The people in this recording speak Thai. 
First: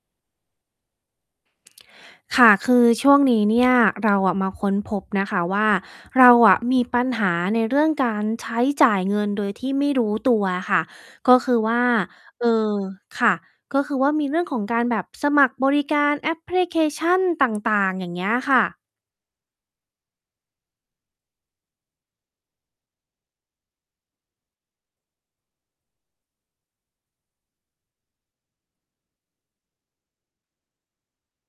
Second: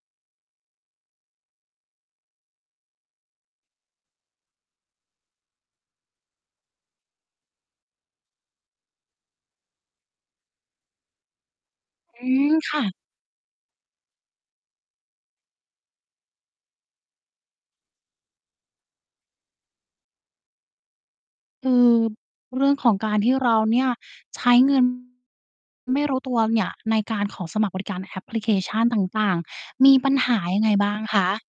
ค่ะ คือช่วงนี้ เนี่ย เราอะมาค้นพบนะคะว่า เราอะมีปัญหาในเรื่องการ ใช้จ่ายเงินโดยที่ไม่รู้ตัวอะค่ะ ก็คือว่า อืเอ่ม อ ค่ะ ค่ะ ก็คือว่า มีเรื่องของการแบบสมัครบริการแอปพลิเคชัน ต่าง ๆ อย่างเงี้ยค่ะ อืม เรื่องของการที่เราเนี่ย ใช้ เงิน ไม่รู้ ตัวเนี่ย ในการขอสมัคร บริการแอปพลิเคชันต่าง ๆ มีปัญหายังไงบ้างคะ?